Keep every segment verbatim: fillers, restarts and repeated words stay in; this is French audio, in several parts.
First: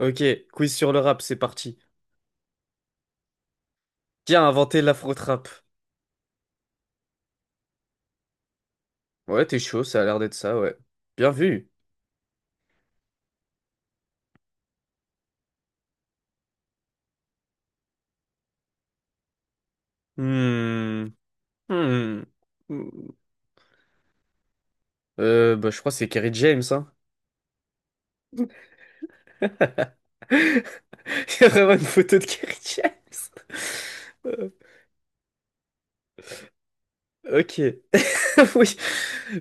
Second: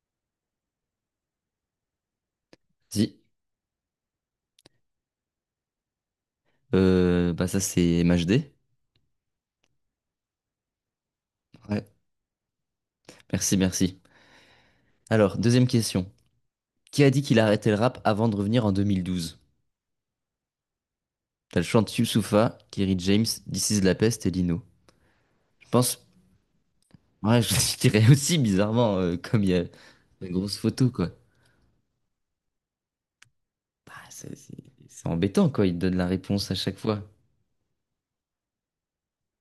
Ok, quiz sur le rap, c'est parti. Si, Qui a inventé l'afro-trap? euh, bah ça c'est M H D. Ouais, t'es chaud, ça a l'air d'être ça, ouais. Bien vu. Ouais. Merci, merci. Alors, deuxième question. Qui a dit qu'il arrêtait le rap avant de revenir en deux mille douze? Hmm. T'as le chant de Hmm. Youssoupha, Kerry Hmm. James, This is la peste et Lino. Euh, Je bah, je crois que pense, c'est Kerry James, hein. ouais, je dirais aussi bizarrement, euh, comme il y a une grosse photo, quoi. Il y a vraiment une photo de Kerry James. Bah, c'est Euh, c'est- c'est embêtant, quoi, il te donne la réponse à chaque fois. Ok. Oui.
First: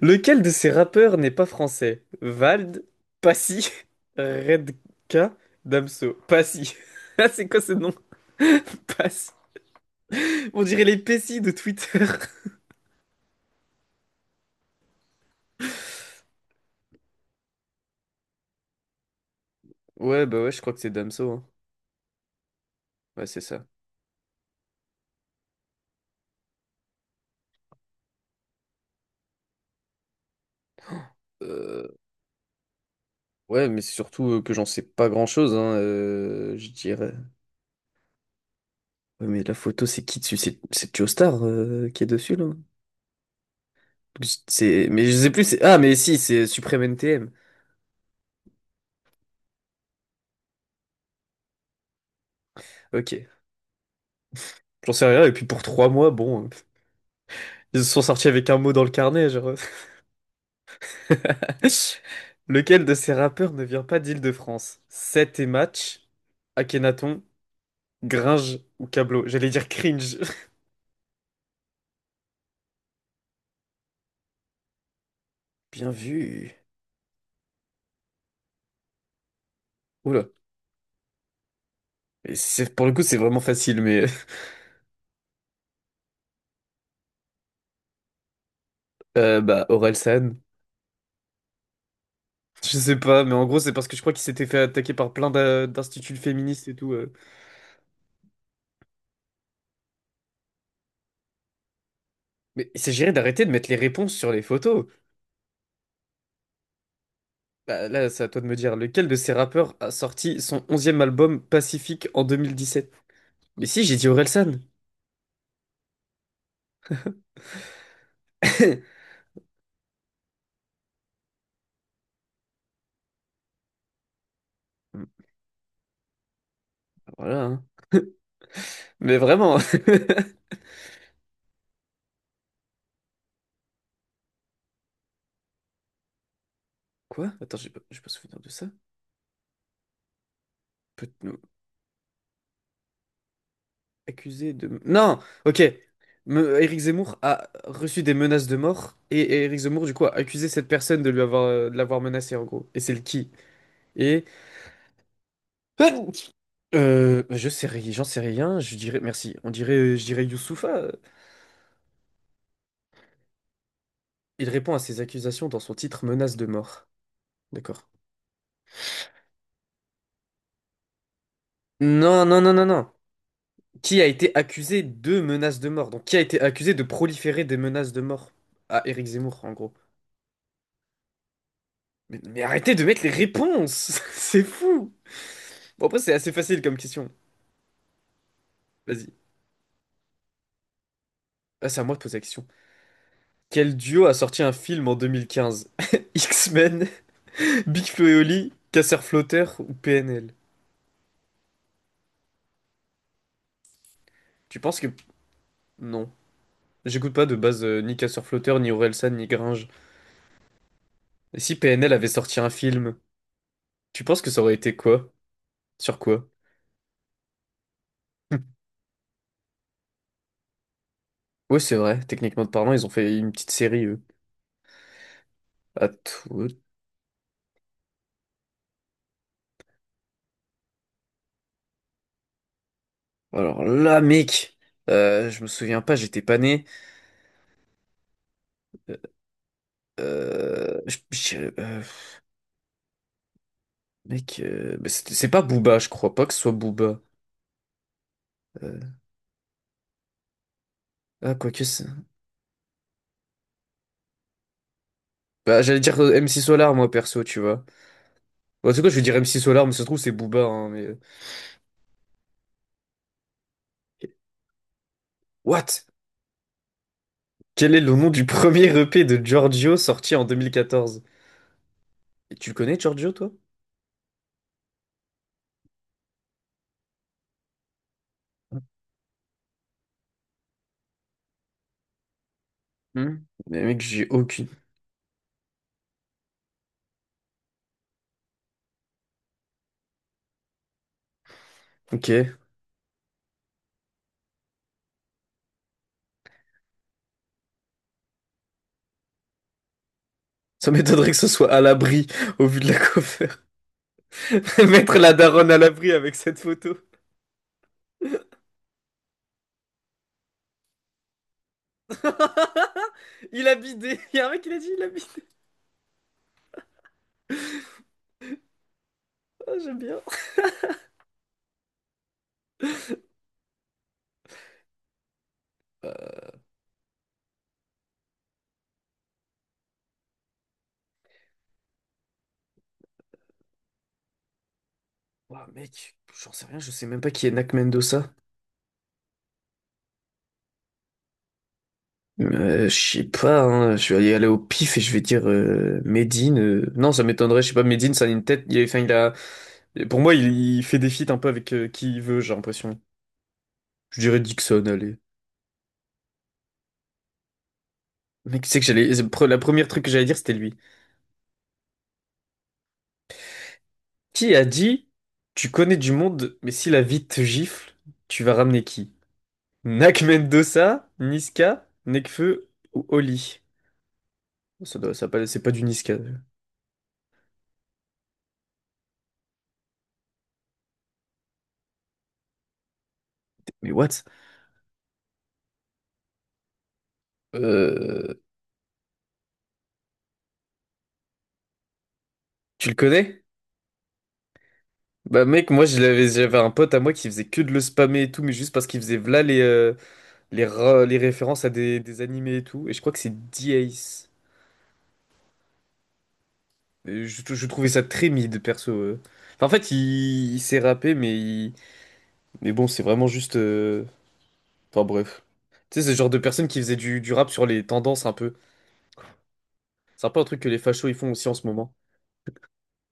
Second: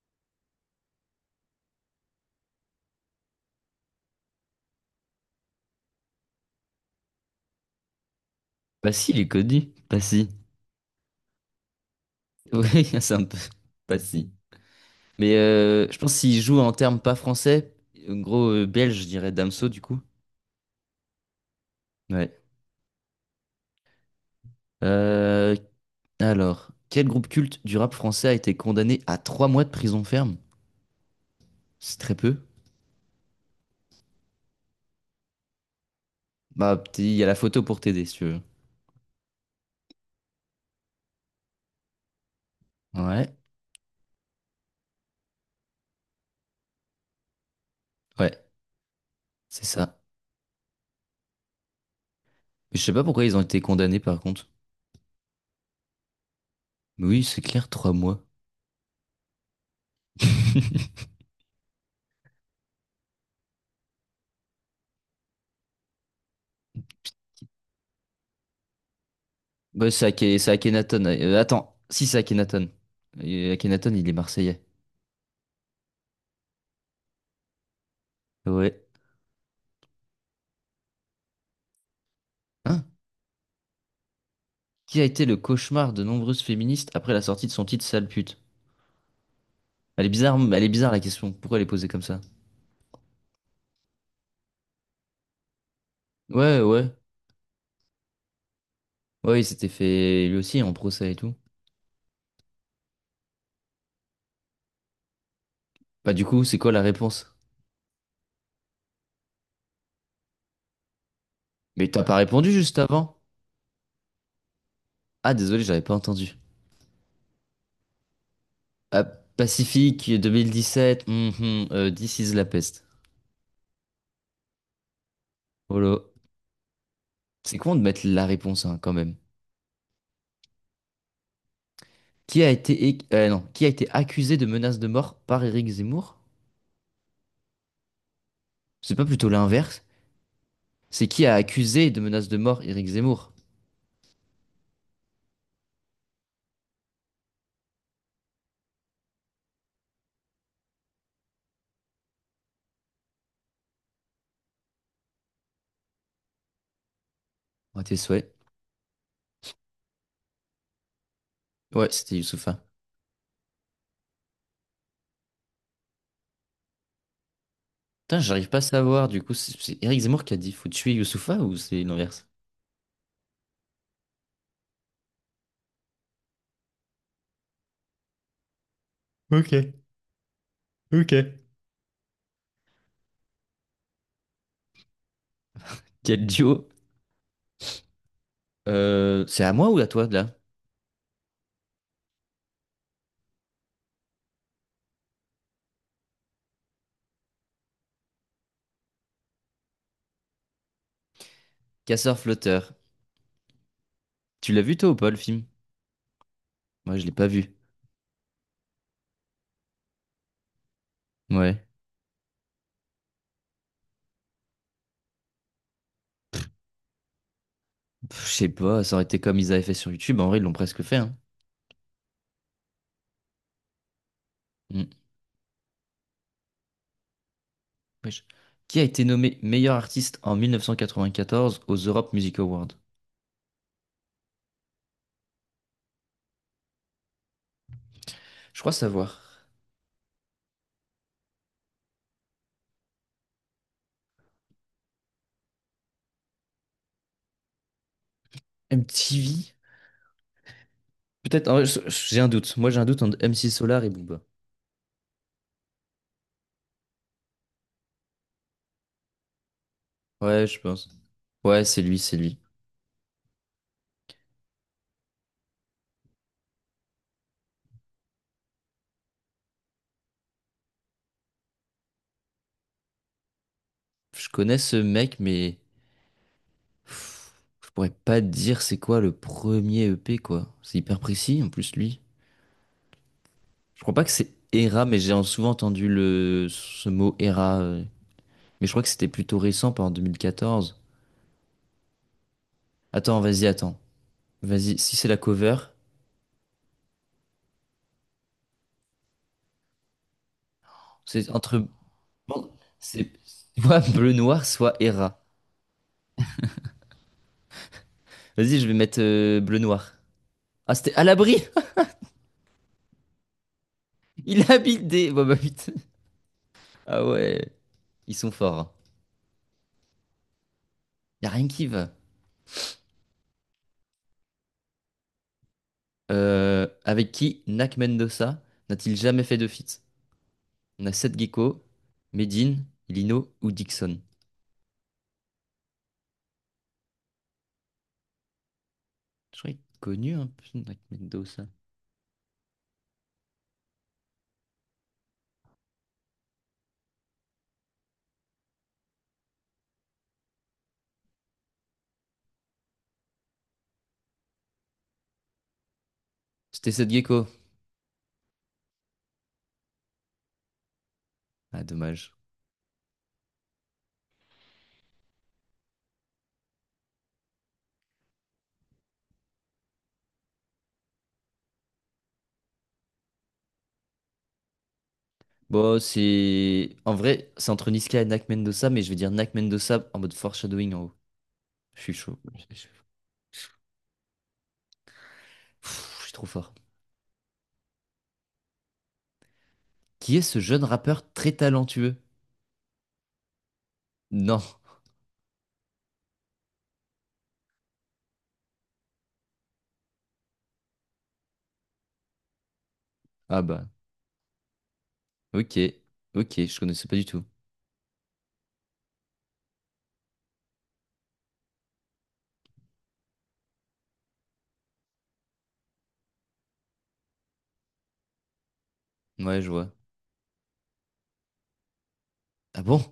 Lequel de ces rappeurs n'est pas français? Vald, Passy, Redka, Damso. Passy. Ah, c'est quoi ce nom? Bah si, il est Passy. connu. Bah si. On dirait les Pessi de Twitter. Oui, c'est un peu... Bah si. Mais euh, je pense s'il joue en termes pas français, en gros, euh, belge, je dirais Damso, du coup. Ouais, bah ouais, je crois que c'est Damso, hein. Ouais. Ouais, c'est ça. Euh, alors, quel groupe culte du rap français a été condamné à trois mois de prison ferme? Euh, C'est très peu. Ouais, mais c'est surtout euh, que j'en sais pas grand-chose, hein, euh, je Bah, dirais. petit, il y a la photo pour t'aider si tu veux. Ouais, mais la photo, c'est qui dessus? C'est c'est Joe Star, euh, qui est dessus, là? Ouais, Je- C'est... Mais je sais plus. c'est... Ah, mais si, c'est Supreme N T M. ouais, c'est ça. Je sais pas pourquoi ils Ok, ont été condamnés par contre. j'en sais rien. Et puis pour trois mois, bon, euh, Mais oui, c'est clair, ils se trois sont mois. sortis avec un mot dans le carnet, genre. Lequel de ces rappeurs ne vient pas d'Île-de-France? Seth et Match, Akhenaton, Gringe ou Cablo? J'allais dire Bah, c'est cringe. Ake- c'est Akhenaton. Euh, attends, si c'est Akhenaton. Et Akhenaton, il est marseillais. Bien vu. Ouais. Oula. Et c'est- pour Hein? le coup, c'est vraiment facile, mais. Qui a été le cauchemar de nombreuses féministes après la sortie de son titre Sale pute? euh, bah, Elle est Orelsan. bizarre, elle est bizarre la question. Pourquoi elle est posée comme ça? Je sais pas, mais en gros, c'est parce que je crois qu'il s'était fait attaquer par plein d'a- d'instituts Ouais, féministes et ouais. tout. euh. Ouais, il s'était fait lui aussi en procès et tout. Mais il s'agirait d'arrêter de mettre les réponses sur les photos. Bah du coup, c'est quoi la réponse? Bah, là, c'est à toi de me dire, lequel de ces rappeurs a sorti son onzième album Mais t'as Pacifique pas en répondu juste deux mille dix-sept? avant? Mais si, j'ai dit Orelsan. Ah désolé, j'avais pas entendu. Ah, Pacifique deux mille dix-sept, mhm, euh, This is la peste. Holo. Voilà, C'est hein. con de mettre la réponse hein, quand Mais même. vraiment. Qui a été, é- euh, non, qui a été accusé de menace de mort par Éric Zemmour? Quoi? Attends, j'ai pas, j'ai pas souvenir de ça. C'est pas plutôt l'inverse? C'est qui a Peut-on accusé de menace de mort Éric Zemmour? accuser de... Non! Ok. Me- Éric Zemmour a reçu des menaces de mort et et Éric Zemmour, du coup, a accusé cette personne de lui avoir, euh, de l'avoir menacé, en gros. Et c'est le qui? Et euh, je sais À rien, tes j'en sais souhaits. rien. Je dirais merci. On dirait, euh, je dirais Youssoupha. euh, Ouais, c'était Youssoupha. Il répond à ces accusations dans son titre menace de mort. D'accord. Putain, j'arrive pas à savoir, du coup, c'est c'est Éric Zemmour qui a dit faut tuer Youssoupha ou c'est Non, l'inverse? non, non, non, non. Qui a été accusé de menaces de mort? Donc qui a été accusé de proliférer des menaces de mort à Éric Zemmour, en Ok, gros. ok. Mais, mais arrêtez de mettre les réponses! C'est fou! Bon, après c'est Quel assez facile duo? comme question. Vas-y. Euh, c'est à moi ou à toi, là? Ah, c'est à moi de poser la question. Quel duo a sorti un film en deux mille quinze, X-Men, Big Flo et Oli, Casseur Flotteur ou P N L? Casseur-flotteur. Tu Tu l'as vu, penses que... toi, ou pas, le film? Non. Moi, je l'ai J'écoute pas pas de vu. base, euh, ni Casseur Flotteur, ni Orelsan, ni Gringe. Et si Ouais. P N L avait sorti un film, tu penses que ça aurait été quoi? Sur quoi? Pff, je sais pas, ça aurait été comme ils avaient fait sur YouTube. En vrai, ils l'ont presque fait, hein. Ouais, c'est vrai, techniquement parlant, ils ont fait une petite série, eux. Mm. À tout- Wesh. Qui a été nommé meilleur artiste en mille neuf cent quatre-vingt-quatorze aux Europe Music Awards? Alors là, mec, euh, je me souviens pas, j'étais pas né. Je crois Euh, savoir. euh, je- je- euh, mec, euh, mais c'est c'est pas Booba, je crois pas que ce soit Booba. Euh, M T V? ah, Peut-être, quoi en que vrai, je- c'est. je- j'ai un doute. Moi, j'ai un doute entre M C Solar et Booba. Bah, j'allais dire, euh, M C Solar, moi, perso, tu vois. Bon, en tout cas, je vais dire M C Solar, mais ça se trouve, c'est Booba, Ouais, je hein, mais... pense. euh, Ouais, c'est lui, c'est lui. What? Quel est le nom du premier E P de Giorgio sorti en deux mille quatorze? Et tu le connais Giorgio, toi? Je connais ce mec, mais... Je pourrais pas te dire c'est quoi le premier E P, quoi. C'est hyper précis, en plus, lui. Hmm. Mais mec, Je crois pas j'ai que c'est aucune. Era, mais j'ai souvent entendu le... ce mot Era. euh. Mais je crois que c'était plutôt récent, pas en deux mille quatorze. Ok. Attends, vas-y, attends. Vas-y, si c'est la cover, Ça m'étonnerait que ce c'est soit à entre... l'abri au bon, vu de la c'est cover. soit Bleu Noir, soit Mettre la Era. daronne à l'abri avec cette photo. Vas-y, je vais mettre euh, Bleu Noir. Ah, c'était à l'abri! Il a bidé. Il y a un mec qui Il l'a dit, il a habite des... bidé. Bon, bah, putain. Ah ouais, ils sont forts. Hein. Ah, j'aime bien. Y a rien qui va. Euh, Euh, avec qui Nak Mendoza n'a-t-il jamais fait de feat? On a Seth Gecko, Medine, Lino ou Dixon. Oh, mec, j'en sais rien, je sais même pas qui est Nak Mendoza. Je crois qu'il est connu un peu, Nak Mendoza. Euh, je sais pas, hein, je vais y aller au pif et je vais dire, euh, Medine. euh, Non, ça m'étonnerait, je sais pas, Medine, ça a une tête. Il, est- enfin, il a. Et pour moi, il, il fait des feats un peu avec, euh, qui il veut, j'ai l'impression. Je dirais Dixon, allez. C'était Seth Gecko. Mec, tu sais que j'allais. c'est pre- La première truc que j'allais dire, c'était lui. Ah, dommage. Qui a dit, tu connais du monde, mais si la vie te gifle, tu vas ramener qui? Nak Mendoza, Niska, Nekfeu ou Oli? Ça doit, ça pas, c'est pas du Bon, Niska. c'est. En vrai, c'est entre Niska et Nak Mendoza, mais je vais dire Nak Mendoza en mode foreshadowing en haut. Je suis chaud. Je je- Mais what? Pff, je suis trop fort. Euh, Qui est ce jeune rappeur très talentueux? Tu le connais? Non. Bah mec, moi je l'avais, j'avais un pote à moi qui faisait que de le spammer et tout, mais juste parce qu'il faisait v'là les, euh, les, ra- les références à des, des animés et tout. Et je crois que c'est Ah bah. D-Ace. Ok. Ok, je connaissais pas Euh, du tout. Je, je trouvais ça très mid, perso. euh. Enfin, en fait, il, il s'est rappé, mais, il- mais bon, c'est vraiment juste. euh, Enfin, bref. Tu sais, c'est le genre de personne qui faisait du, du rap sur les tendances un peu. Ouais, je vois. C'est un peu un truc que les fachos ils font aussi en ce moment. Ah bon?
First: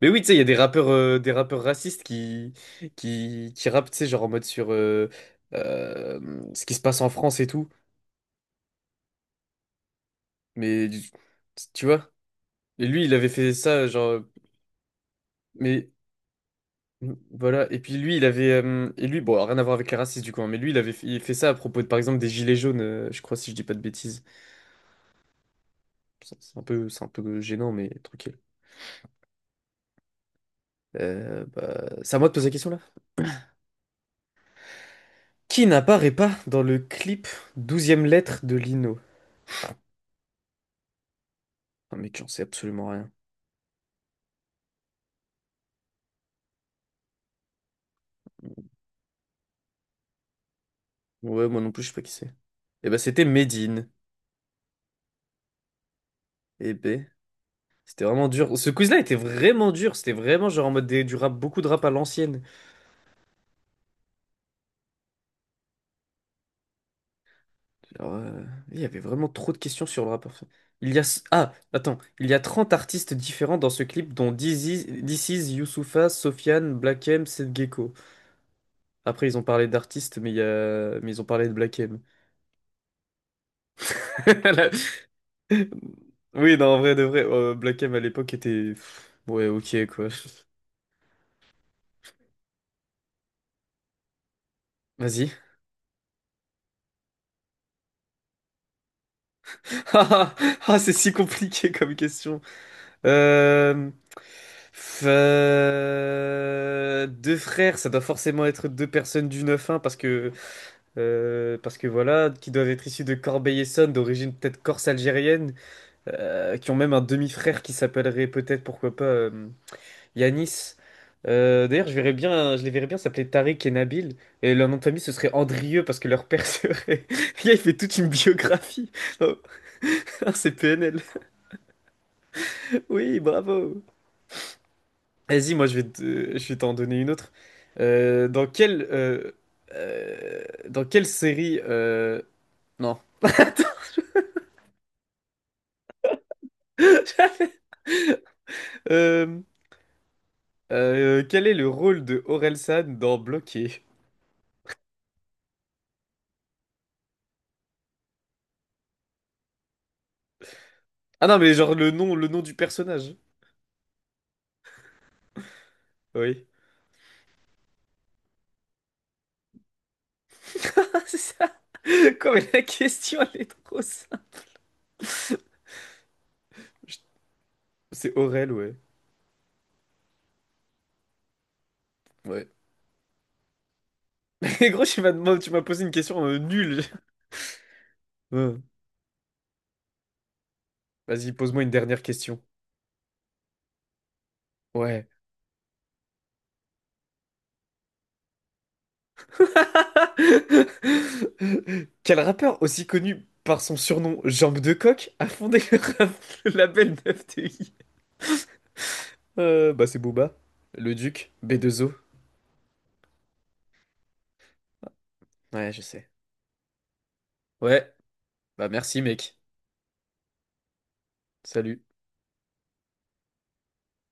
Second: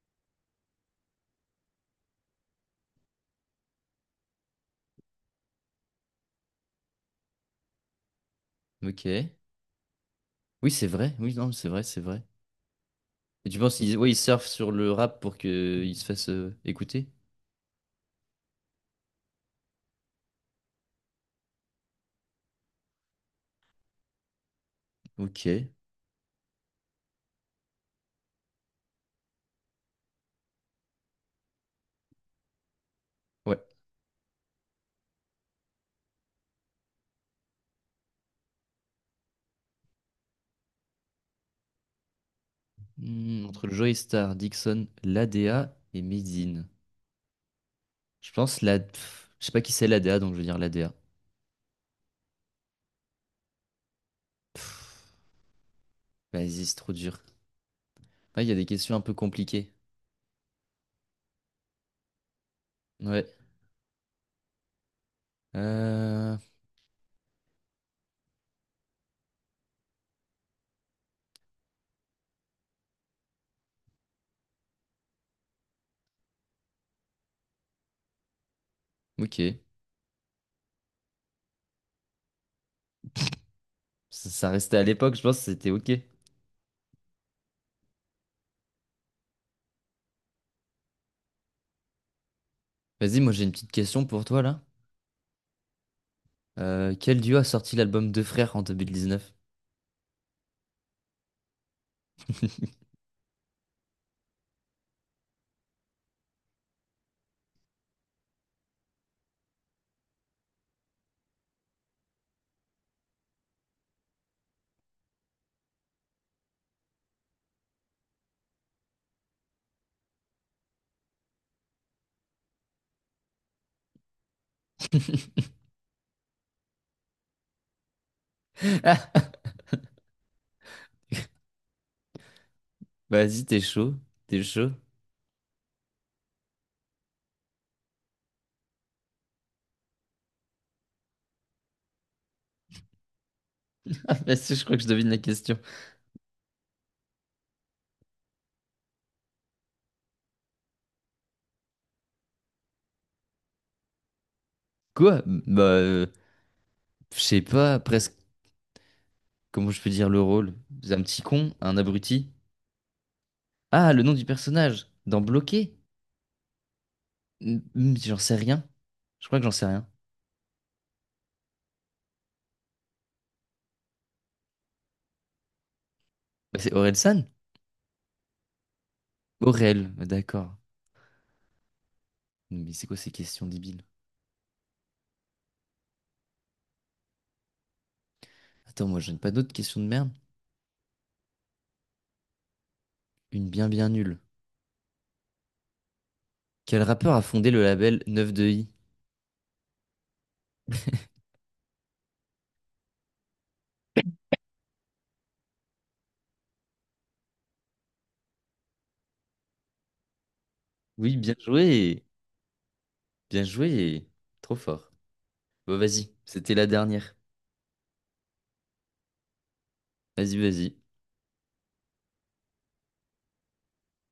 Mais oui, tu sais, il y a des rappeurs, euh, des rappeurs racistes qui, qui, qui rappent, tu sais, genre en mode sur euh, euh, ce qui se passe en France et tout. Ok. Oui, c'est Mais vrai. Oui, non, c'est vrai, tu c'est vois? vrai. Et lui, il avait Et fait tu penses ça, qu'ils ouais, ils genre. surfent sur le rap pour Mais qu'ils se fassent euh, écouter? Mm, Voilà, et puis lui, il avait. Euh, et lui, bon, rien à voir avec les racistes du coup, hein, mais lui, il avait fait, il fait ça à propos de, par exemple, des gilets jaunes, euh, je crois, si je dis pas de bêtises. Ok. Ça, C'est un peu, c'est un peu gênant, mais tranquille. Euh, bah, c'est à moi de poser la question là. Ouais. Qui n'apparaît pas dans le clip douzième lettre de Lino? Ah, mec, j'en sais absolument rien. Hmm, entre le Joey Star, Dixon, l'A D A et Medine. Je pense la... pff, je sais pas qui c'est l'A D A, donc je vais dire l'A D A. Ouais, moi non plus, je sais pas qui c'est. Et bah, c'était Medine. Vas-y, Et c'est trop B. dur. C'était vraiment Ah, il y a dur. des Ce questions quiz-là un était peu vraiment compliquées. dur. C'était vraiment genre en mode des- du rap, beaucoup de rap à l'ancienne. Ouais. Euh... Alors, euh, il y avait vraiment trop de questions sur le rappeur. Il y a... Ah, attends. Il y a trente artistes différents dans ce clip, dont Dizzy, This Is, Youssoupha, Sofiane, Black M, Seth Gecko. Après, ils ont Ok. parlé d'artistes, mais, il y a... mais ils ont parlé de Black M. Ça, ça restait à l'époque, je pense que c'était ok. Oui, non, en vrai, de vrai, euh, Black M à l'époque était... pff, ouais, ok, quoi. Vas-y, moi j'ai une petite question pour toi là. Vas-y. Euh, quel duo a sorti l'album Deux Frères en deux mille dix-neuf? Ah, ah, ah, c'est si compliqué comme question. Euh... F- euh, Deux frères, ça doit forcément être deux personnes du neuf un, parce que Euh, parce que voilà, qui doivent être issus de Corbeil-Essonnes, d'origine peut-être corse algérienne, euh, qui ont même un demi-frère qui s'appellerait peut-être, pourquoi pas, euh, Yanis. Euh, d'ailleurs, je verrais bien, je les verrais bien s'appeler Tariq et Nabil, et leur nom de famille ce serait Andrieux parce que leur père serait. Le gars, il fait toute une biographie. Oh, c'est P N L. Oui, Vas-y, t'es bravo. chaud. T'es chaud. Vas-y, moi je vais te- je vais t'en donner une autre. Euh, dans quelle, euh, euh, dans quelle série, euh, non. Vas-y, je crois que je devine la question. Euh, Euh, quel est le rôle de Orelsan dans Bloqué? Quoi? Bah, euh, je sais pas presque comment je peux dire le rôle. C'est Un petit Ah non, mais con, genre un le nom, le abruti. nom du personnage. Ah, le nom du personnage, dans Bloqué? Oui. Hmm, hmm, j'en sais rien. Je crois que j'en sais rien. Ah, c'est ça. Quoi, mais la question, elle est trop simple. Bah, c'est Aurel San? C'est Aurel, ouais. Aurel, bah, d'accord. Ouais. Mais c'est quoi ces questions débiles? Et gros, tu m'as demandé- tu m'as posé une question, euh, nulle. Ouais. Attends, moi, je n'ai pas d'autres questions de merde. Vas-y, pose-moi une dernière question. Une bien bien nulle. Ouais. Quel rappeur a fondé le label quatre-vingt-douze i? Quel rappeur aussi connu par son surnom Jambe de coq a fondé le, rap- le label neuf T I? Euh, bah c'est Booba, le Oui, Duc, bien B deux O. joué! Bien joué! Trop fort. Ouais, Bon, je sais. vas-y, c'était la dernière. Ouais, bah merci mec. Vas-y, vas-y. Salut.